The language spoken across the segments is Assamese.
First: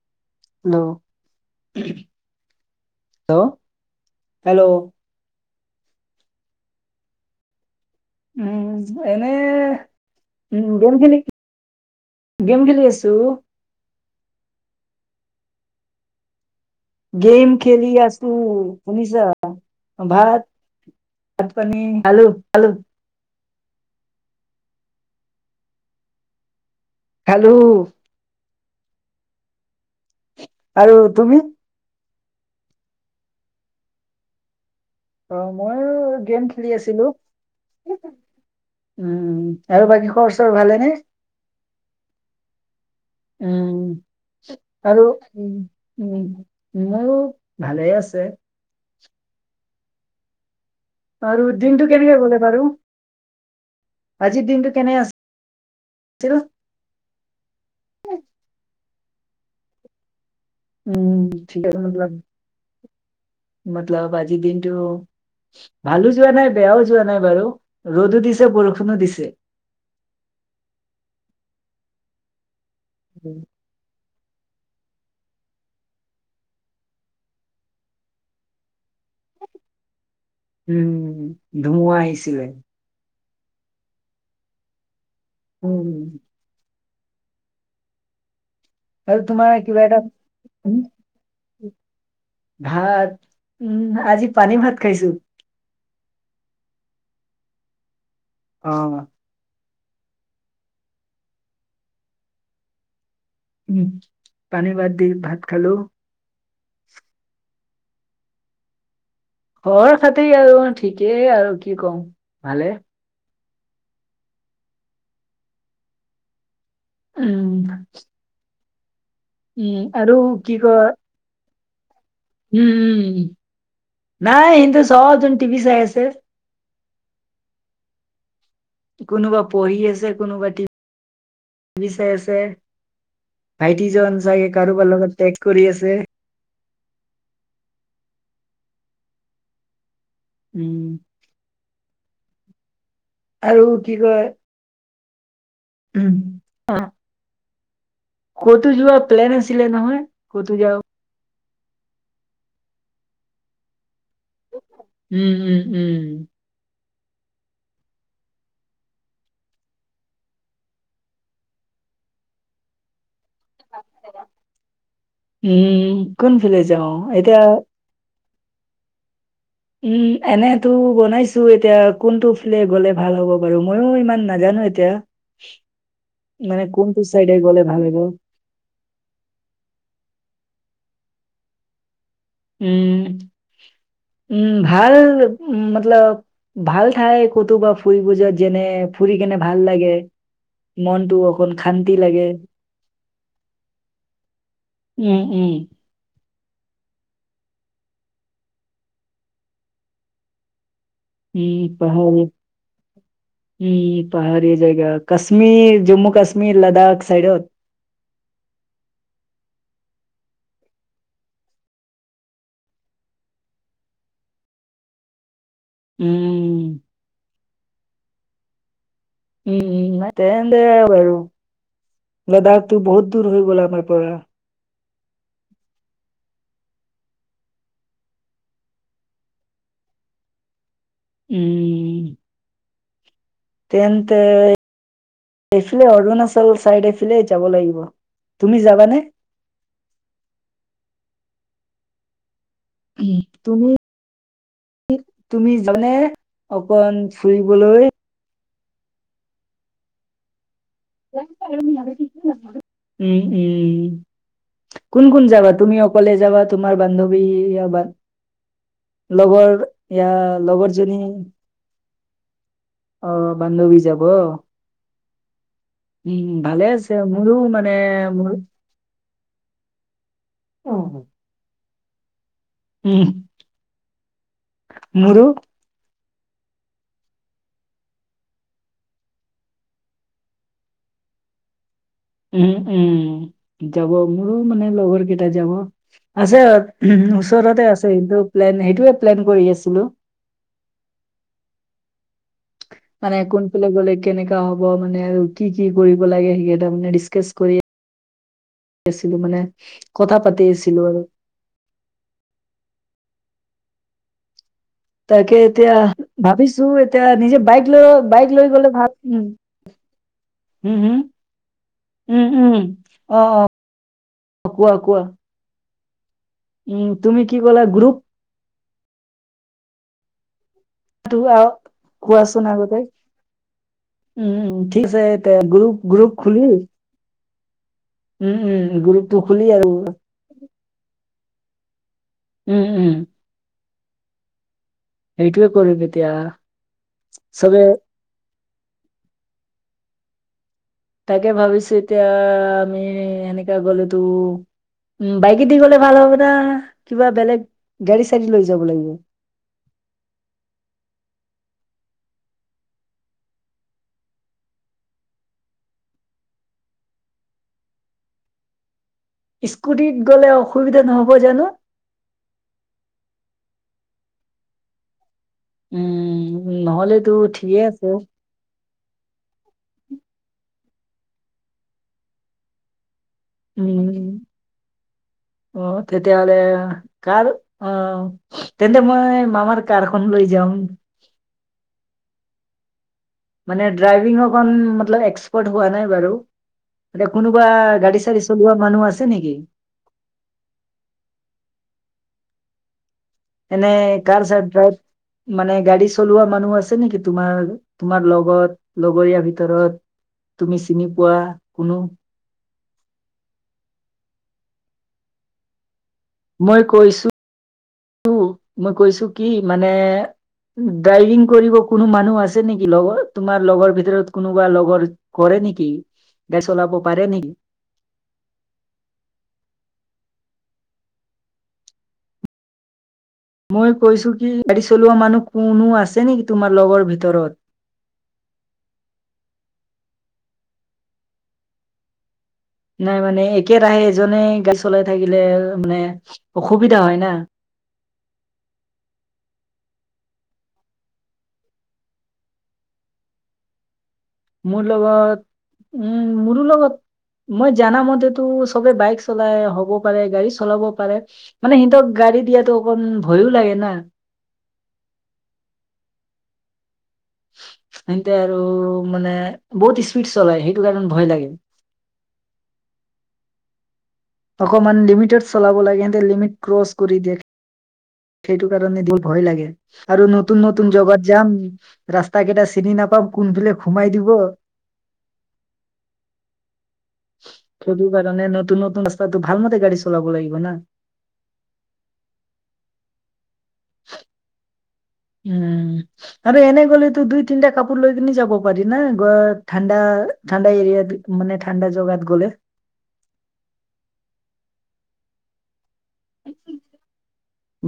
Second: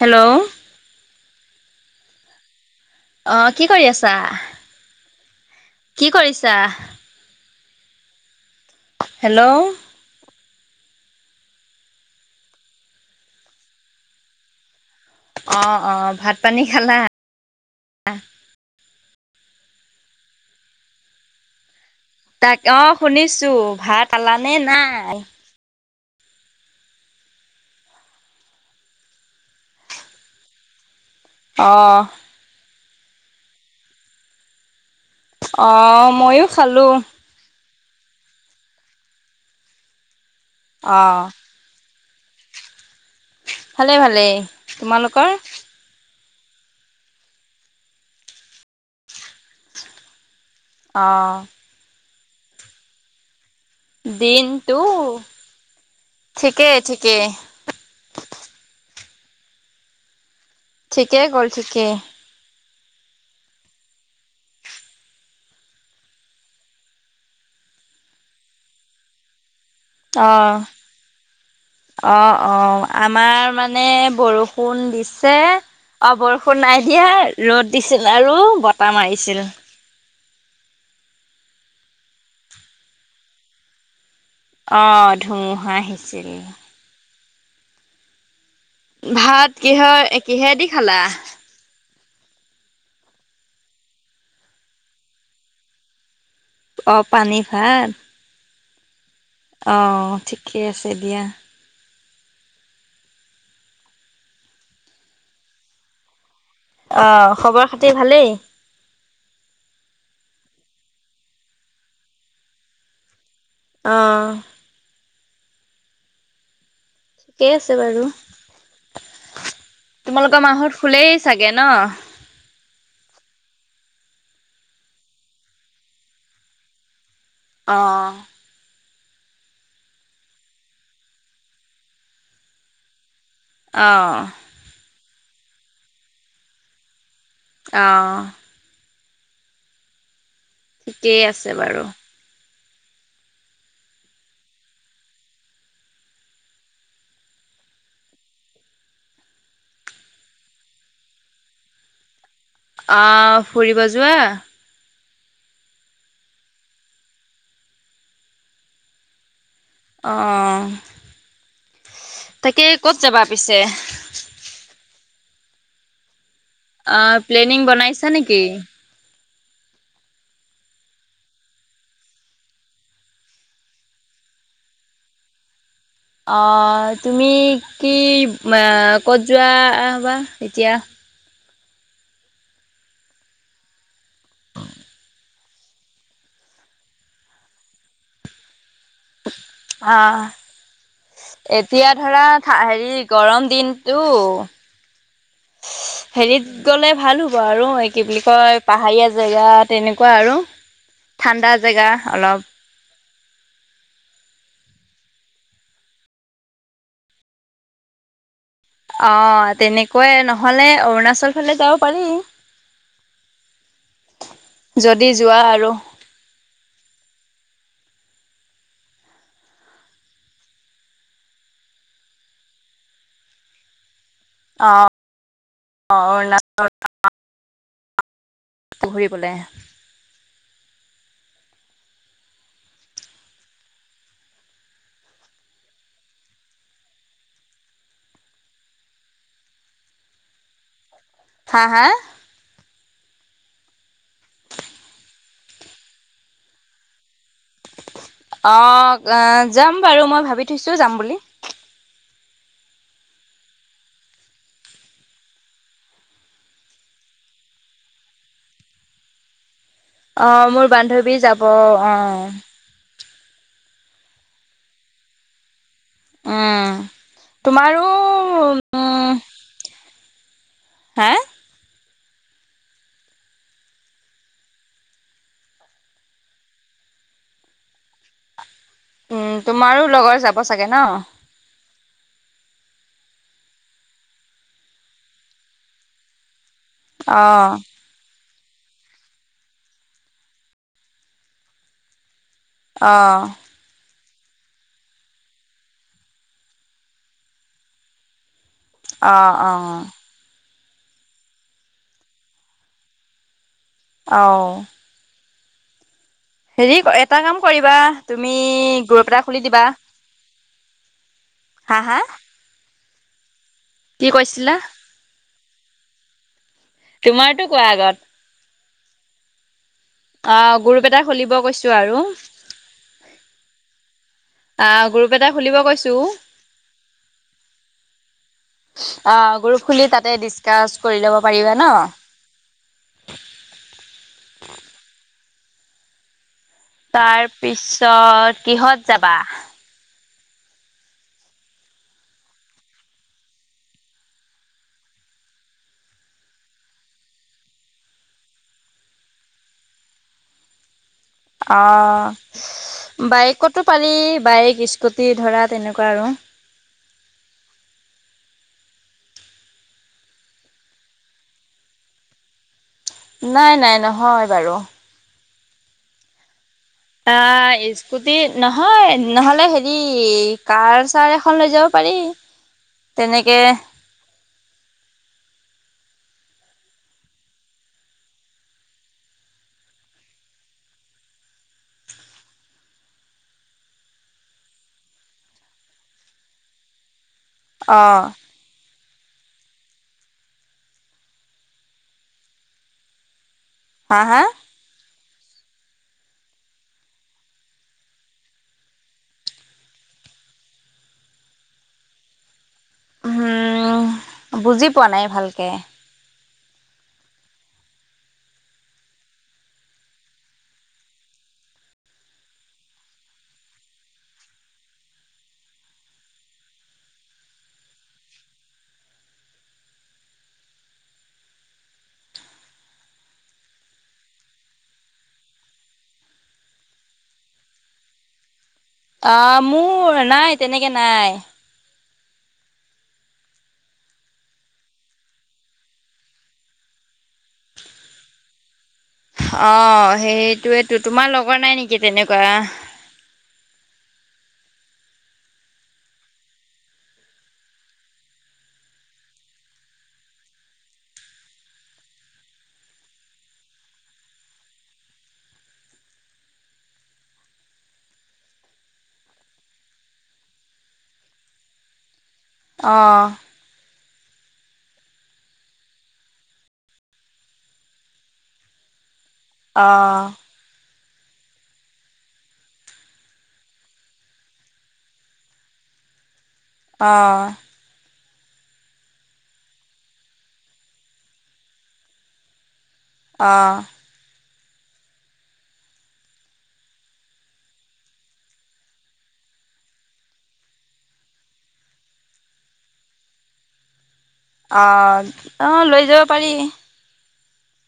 হেল্ল'। হেল্ল'। অ, হেল্ল' কি কৰি আছা, হেল্ল' কি কৰিছা? উম, এনে হেল্ল' উম, গেম খেলি- গেম খেলি আছোঁ। অ, অ, ভাত পানী খালা? গেম খেলিআছোঁ। শুনিছা ভাত? ভাত পানী খালোঁ- তাক খালোঁ। অ শুনিছো, ভাত খালানে নাই? খালোঁ। আৰু তুমি? অঁ। অ, মইও গেম ময়ো খেলি খালো আছিলোঁ। উম, আৰু বাকী খবৰ- চবৰ ভালেনে? অ উম, ভালে ভালেই আৰু তোমালোকৰ উম, মোৰো ভালে আছে। অ আৰু দিনটো কেনেকে গ'লে বাৰু? আজিৰ দিনটো কেনে আছিল ঠিকেই- ঠিকেই। উম, ঠিকেই গ'ল চিন্তা কৰিব ঠিকেই নালাগে, মতলব আজি দিনটো ভালো যোৱা নাই, বেয়াও যোৱা নাই বাৰু, ৰ'দো দিছে বৰষুণো দিছে। অ- অ- অ, আমাৰ উম, মানে মানে বৰষুণ দিছে অ, বৰষুণ নাই দিয়া, ৰ'দ দিছিল আৰু বতাহ মাৰিছিল। উম, ধুমুহা আহিছিলে। অ, ধুমুহা উম, আহিছিল। আৰু ভাত তোমাৰ কিবা এটা কিহৰ, এ কিহে দি উম, খালা? ভাত, উম, আজি পানী ভাত খাইছোঁ। অহ, পানীভাত। অহ। অহ, ঠিকে আছে দিয়া। পানী ভাত দি ভাত খালোঁ। অহ, খবৰ খাতি ভালেই। খবৰ খাতি আৰু ঠিকেই আৰু কি কম, ভালে। আহ। ঠিকেই আছে উম বাৰু। উম আৰু তোমালোকৰ কি মাহঁত কয় শুলেই চাগে ন'? উম! নাই, এহঁতে চবজন টিভি চাই আছে। অ' অ'! কোনোবা পঢ়ি আছে, কোনোবা টি ভি চাই আছে। ভাইটিজন অঁ চাগে, কাৰোবাৰ লগত টেগ কৰি আছেঋ অ'! উম ঠিকেই আছে বাৰু। আৰু কি কয়! উম, অ'! ক'তো যোৱা প্লেন আছিলে নহয়, ক'তো যাওঁ। অ'! ফুৰিব যোৱা? উম, উম, উম। অ' অ'! তাকে, ক'ত যাবা পিছে? উম, কোনফালে যাওঁ? এতিয়া গৈছা নেকি? উম, এনেতো বনাইছোঁ এতিয়া। কোনটো ফিলে, গ'লে ভাল হ'ব বাৰু? মইও ইমান নাজানোঁ এতিয়া। মানে অ'! কোনটো তুমি চাইডে গ'লে ভাল কি হ'ব আঁ বা ক'ত যোৱা বা এতিয়া? উম, উম, ভাল উম, মতলব, ভাল ঠাই ক'তোবা ফুৰিব যোৱা। যেনে- ফুৰি কেনে ভাল লাগে। অঁ মনটো অ এতিয়া ধৰা, সেৰি গৰম দিনটো উম, উম। সেৰিত গ'লে ভাল হ'ব আৰু। এই, কি বুলি কয়। পাহাৰীয়া জেগা তেনেকুৱা আৰু উম ঠাণ্ডা জেগা, পাহৰি অলপ। উম, পাহাৰীয়া জেগা। কাশ্মীৰ, জম্মু কাশ্মীৰ, লাডাখ চাইডত। অ'! তেনেকুৱায়। নহ'লে, অৰুণাচল ফালে যাব পাৰি। যদি যোৱা আৰু। উম! উম, উম, তেনে [unintelligible] বাৰু। লাডাখটো বহুত দূৰ হৈ গ'ল, আমাৰ পৰা। অ'! [unintelligible] ঘূৰিবলে। উম। উম। তেন্তে, এইফালে অৰুণাচল চাইডে ফালে যাব লাগিব। তুমি যাবানে? হা, হা! উম! তুমি, তুমি যোনে অকন ফুৰিবলৈ অ'! [unintelligible] যাম বাৰু। মই ভাবি থৈছোঁ, যাম বুলি। উম, উম। কোন কোন যাবা? তুমি অকলে যাবা? তোমাৰ বান্ধৱী [unintelligible] লগৰ। ইয়া অ, মোৰ লগৰজনী বান্ধৱী যাব অ। অ বান্ধৱী যাব? উম ভালে আছে মোৰো মানে তোমাৰো মোৰ হে উম, মোৰো উম, তোমাৰো লগৰ যাব চাগে ন? উম-উম যাব মোৰো মানে লগৰ কেইটা যাব আছে উমহ অ ওচৰতে আছে কিন্তু প্লেন সেইটোৱে প্লেন কৰি আছিলো। মানে অ কোনফালে গ'লে কেনেকা হ'ব মানে আৰু কি-কি কৰিব লাগে সেইকেইটা মানে ডিচকাচ কৰি আছিলো অঁ মানে অঁ কথা পাতি আছিলো আৰু। অ তাকে এতিয়া ভাবিছো এতিয়া এটা কাম নিজে বাইক কৰিবা লৈ বাইক তুমি লৈ গ'লে ভাল গ্ৰুপ এটা উম। খুলি দিবা হুম হুম, হা হা উম-উম, অ-অ কি কৈছিলা? পকুৱা? উম, তুমি কি তোমাৰতো কলা কোৱা আগত গ্ৰুপ অ গ্ৰুপ এটা খুলিব কৈছো আৰু। চোন আগতে উম অঁ ঠিক আছে গ্ৰুপ এটা খুলিব গ্ৰুপ কৈছো গ্ৰুপ খুলি উম উম অ গ্ৰুপটো আৰু গ্ৰুপ খুলি তাতে ডিচকাচ কৰি লব পাৰিবা ন? উম-উম সেইটোৱে কৰিম এতিয়া। চবে তাৰপিছত কিহত যাবা? তাকে ভাবিছো এতিয়া আমি এনেকা গলেতো উম বাইকেদি গলে ভাল হব না, কিবা বেলেগ গাড়ী-চাড়ী লৈ যাব লাগিব। অ বাইকতো পাৰি বাইক স্কুটি ধৰা তেনেকোৱা আৰু। স্কুটিত গ'লে অসুবিধা নহব জানো? নাই- নাই নহয় বাৰু। উম নহলেতো আহ ঠিকে আছে। স্কুটি নহয় নহলে হেৰি কাৰ-ছাৰ এখন লৈ যাব পাৰি। তেনেকে উম অ তেতিয়াহলে কাৰ অ তেন্তে মই মামাৰ কাৰখন লৈ যাম। মানে ড্ৰাইভিং অকন মতলব এক্সপাৰ্ট হোৱা নাই বাৰু এ কোনোবা অ গাড়ী-চাড়ী চলোৱা মানুহ আছে নেকি? এনে হা হা কাৰ-চাৰ ড্ৰাইভ মানে গাড়ী চলোৱা মানুহ আছে নেকি তোমাৰ তোমাৰ লগত লগৰীয়া ভিতৰত তুমি চিনি পোৱা কোনো হুম বুজি পোৱা নাই ভালকে। মই কৈছো মই কৈছো কি মানে ড্ৰাইভিং কৰিব কোনো মানুহ আছে নেকি লগৰ তোমাৰ লগৰ ভিতৰত কোনোবা লগৰ কৰে নেকি গাড়ী চলাব পাৰে নেকি? মই কৈছো কি গাড়ী চলোৱা মানুহ কোনো আছে নেকি তোমাৰ লগৰ ভিতৰত? অ মোৰ নাই তেনেকে নাই। নাই মানে একেৰাহে এজনে গাড়ী চলাই থাকিলে মানে অসুবিধা হয় না। অ সেইটোৱেটো, তোমাৰ লগৰ নাই নেকি তেনেকোৱা? মোৰ লগত, উম মোৰো লগত মই জানা মতেটো সবে বাইক চলাই, হ'ব পাৰে গাড়ী চলাব পাৰে। মানে সিহঁতক গাড়ী দিয়াটো অকমান ভয়ো লাগে না হেঁতে আৰু মানে বহুত স্পীড চলাই সেইটো কাৰণে ভয় লাগে। অঁ অকণমান লিমিটত চলাব লাগে, সিহঁতে লিমিট ক্ৰচ কৰি দিয়ে। সেইটো কাৰণে বহুত ভয় লাগে অ আৰু ন তুন নতুন জগাত যাম ৰাস্তা কেইটা চিনি নাপাম কোনফালে সুমাই দিব অঁ সেইটো কাৰণে নতুন নতুন ৰাস্তাটো ভালমতে গাড়ী চলাব লাগিব না। অ [inaudible] উম আৰু এনে গলেতো দুই তিনটা কাপোৰ লৈ কিনি যাব পাৰি না গ ঠাণ্ডা, ঠাণ্ডা এৰিয়াত মানে ঠাণ্ডা জগাত গ'লে অ অ লৈ যাব পাৰি।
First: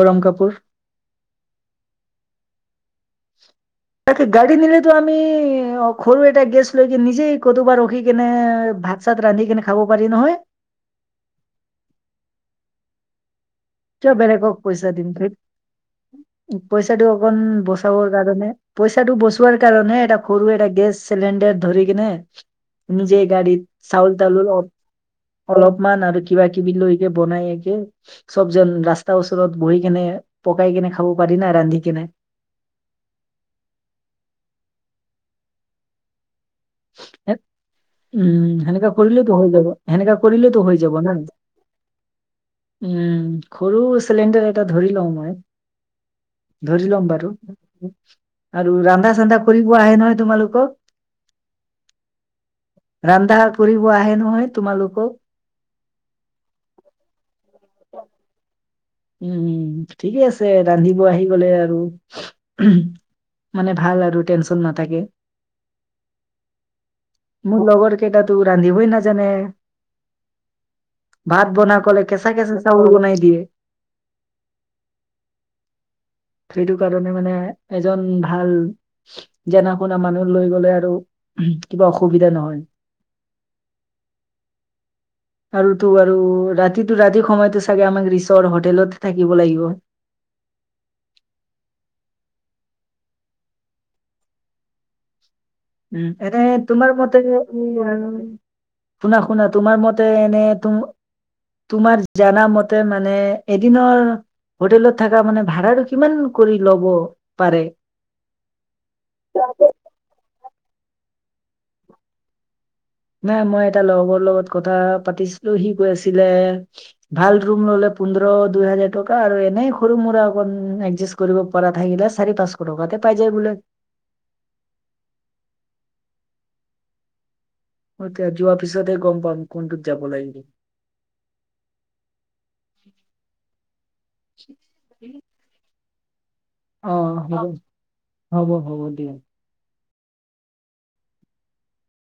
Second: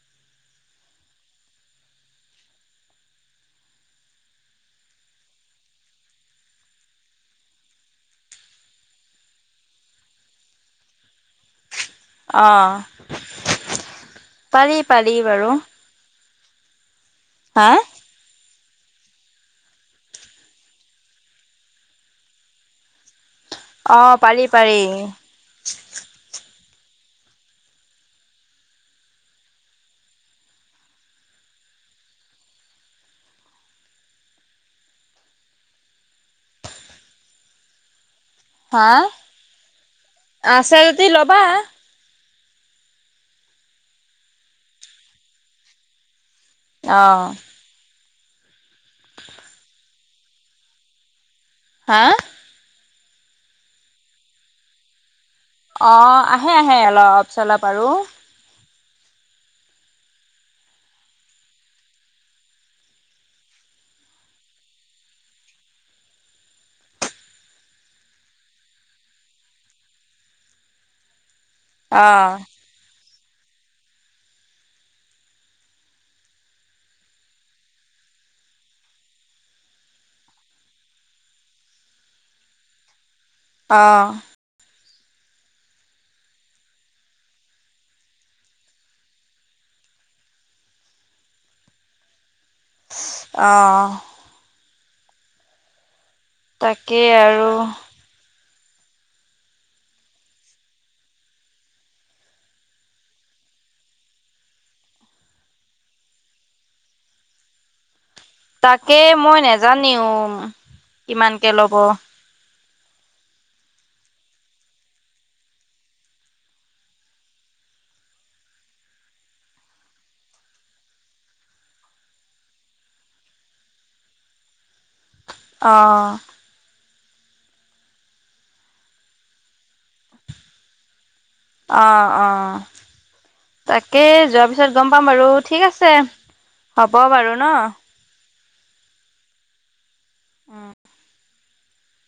গৰম কাপোৰ তাকে গাড়ী নিলেতো আমি অ সৰু এটা গেছ লৈ কিনে নিজেই কৰবাত ৰখি কেনে ভাত চাত ৰান্ধি কেনে খাব পাৰি নহয় অ কিয় বেলেগক পাৰি পইচা দিম পাৰি ধেত, বাৰু পইচাটো অকণ হা বচাবৰ কাৰণে পইচাটো বচোৱাৰ কাৰণে এটা সৰু এটা গেছ চিলিণ্ডাৰ ধৰি কেনে নিজেই গাড়ীত অ চাউল পাৰি তাউল অ পাৰি অলপমান আৰু কিবা কিবি লৈকে বনাই একে চব যে ৰাস্তাৰ ওচৰত বহি কেনে পকাই কেনে খাব পাৰি না ৰান্ধি কেনে উম হা সেনেকা কৰিলেওটো হৈ যাব সেনেকা কৰিলেওতো আছে হৈ যাব যদি ন। ল'বা উম সৰু চিলিণ্ডাৰ এটা ধৰি লওঁ মই ধৰি অ ল'ম বাৰু আৰু ৰন্ধা চান্ধা কৰিব আহে নহয় তোমালোকক হা ৰন্ধা কৰিব আহে নহয় তোমালোকক? অ আহে আহে অলপ চলপ আৰু উম ঠিকে আছে ৰান্ধিব আহি গলে আৰু মানে ভাল আৰু টেনচন নাথাকে। [inaudible] মোৰ লগৰ কেইটাতো ৰান্ধিবই নাজানে। ভাত বনা ক'লে কেঁচা অ', কেঁচা চাউল বনাই দিয়ে সেইটো কাৰণে মানে এজন ভাল জানা শুনা মানুহ লৈ গলে আৰু কিবা অসুবিধা নহয়। অঁ আৰু তো আৰু ৰাতিটো ৰাতিৰ সময়তো চাগে আমাক ৰিচৰ হয় হোটেলতে থাকিব লাগিব। অ এটা এ তোমাৰ তাকেই মতে আৰু শুনা শুনা তোমাৰ মতে এনে তুম তোমাৰ জানা মতে মানে, এদিনৰ হোটেলত থকা মানে, ভাড়াটো কিমান কৰি ল'ব পাৰে? তাকে মই নাজানিম, কিমানকে ল'ব! মই এটা লগৰ লগত কথা পাতিছিলোঁ। সি কৈ আছিলে ভাল ৰুম ল'লে, পোন্ধৰ দুই হাজাৰ টকা আৰু এনেই সৰু মোৰা অকন একজা কৰিব পৰা থাকিলে, চাৰি পাঁচশ টকাতে পাই যায় বোলে। অ', এতিয়া যোৱা পিছতে গম পাম, কোনটোত যাব লাগিব। অ'অ'তাকেই, যোৱাৰ পিছত গম পাম বাৰু, ঠিক আছে। অ', হ'ব বাৰু ন। হ'ব হ'ব, হ'ব দিয়া। উম্,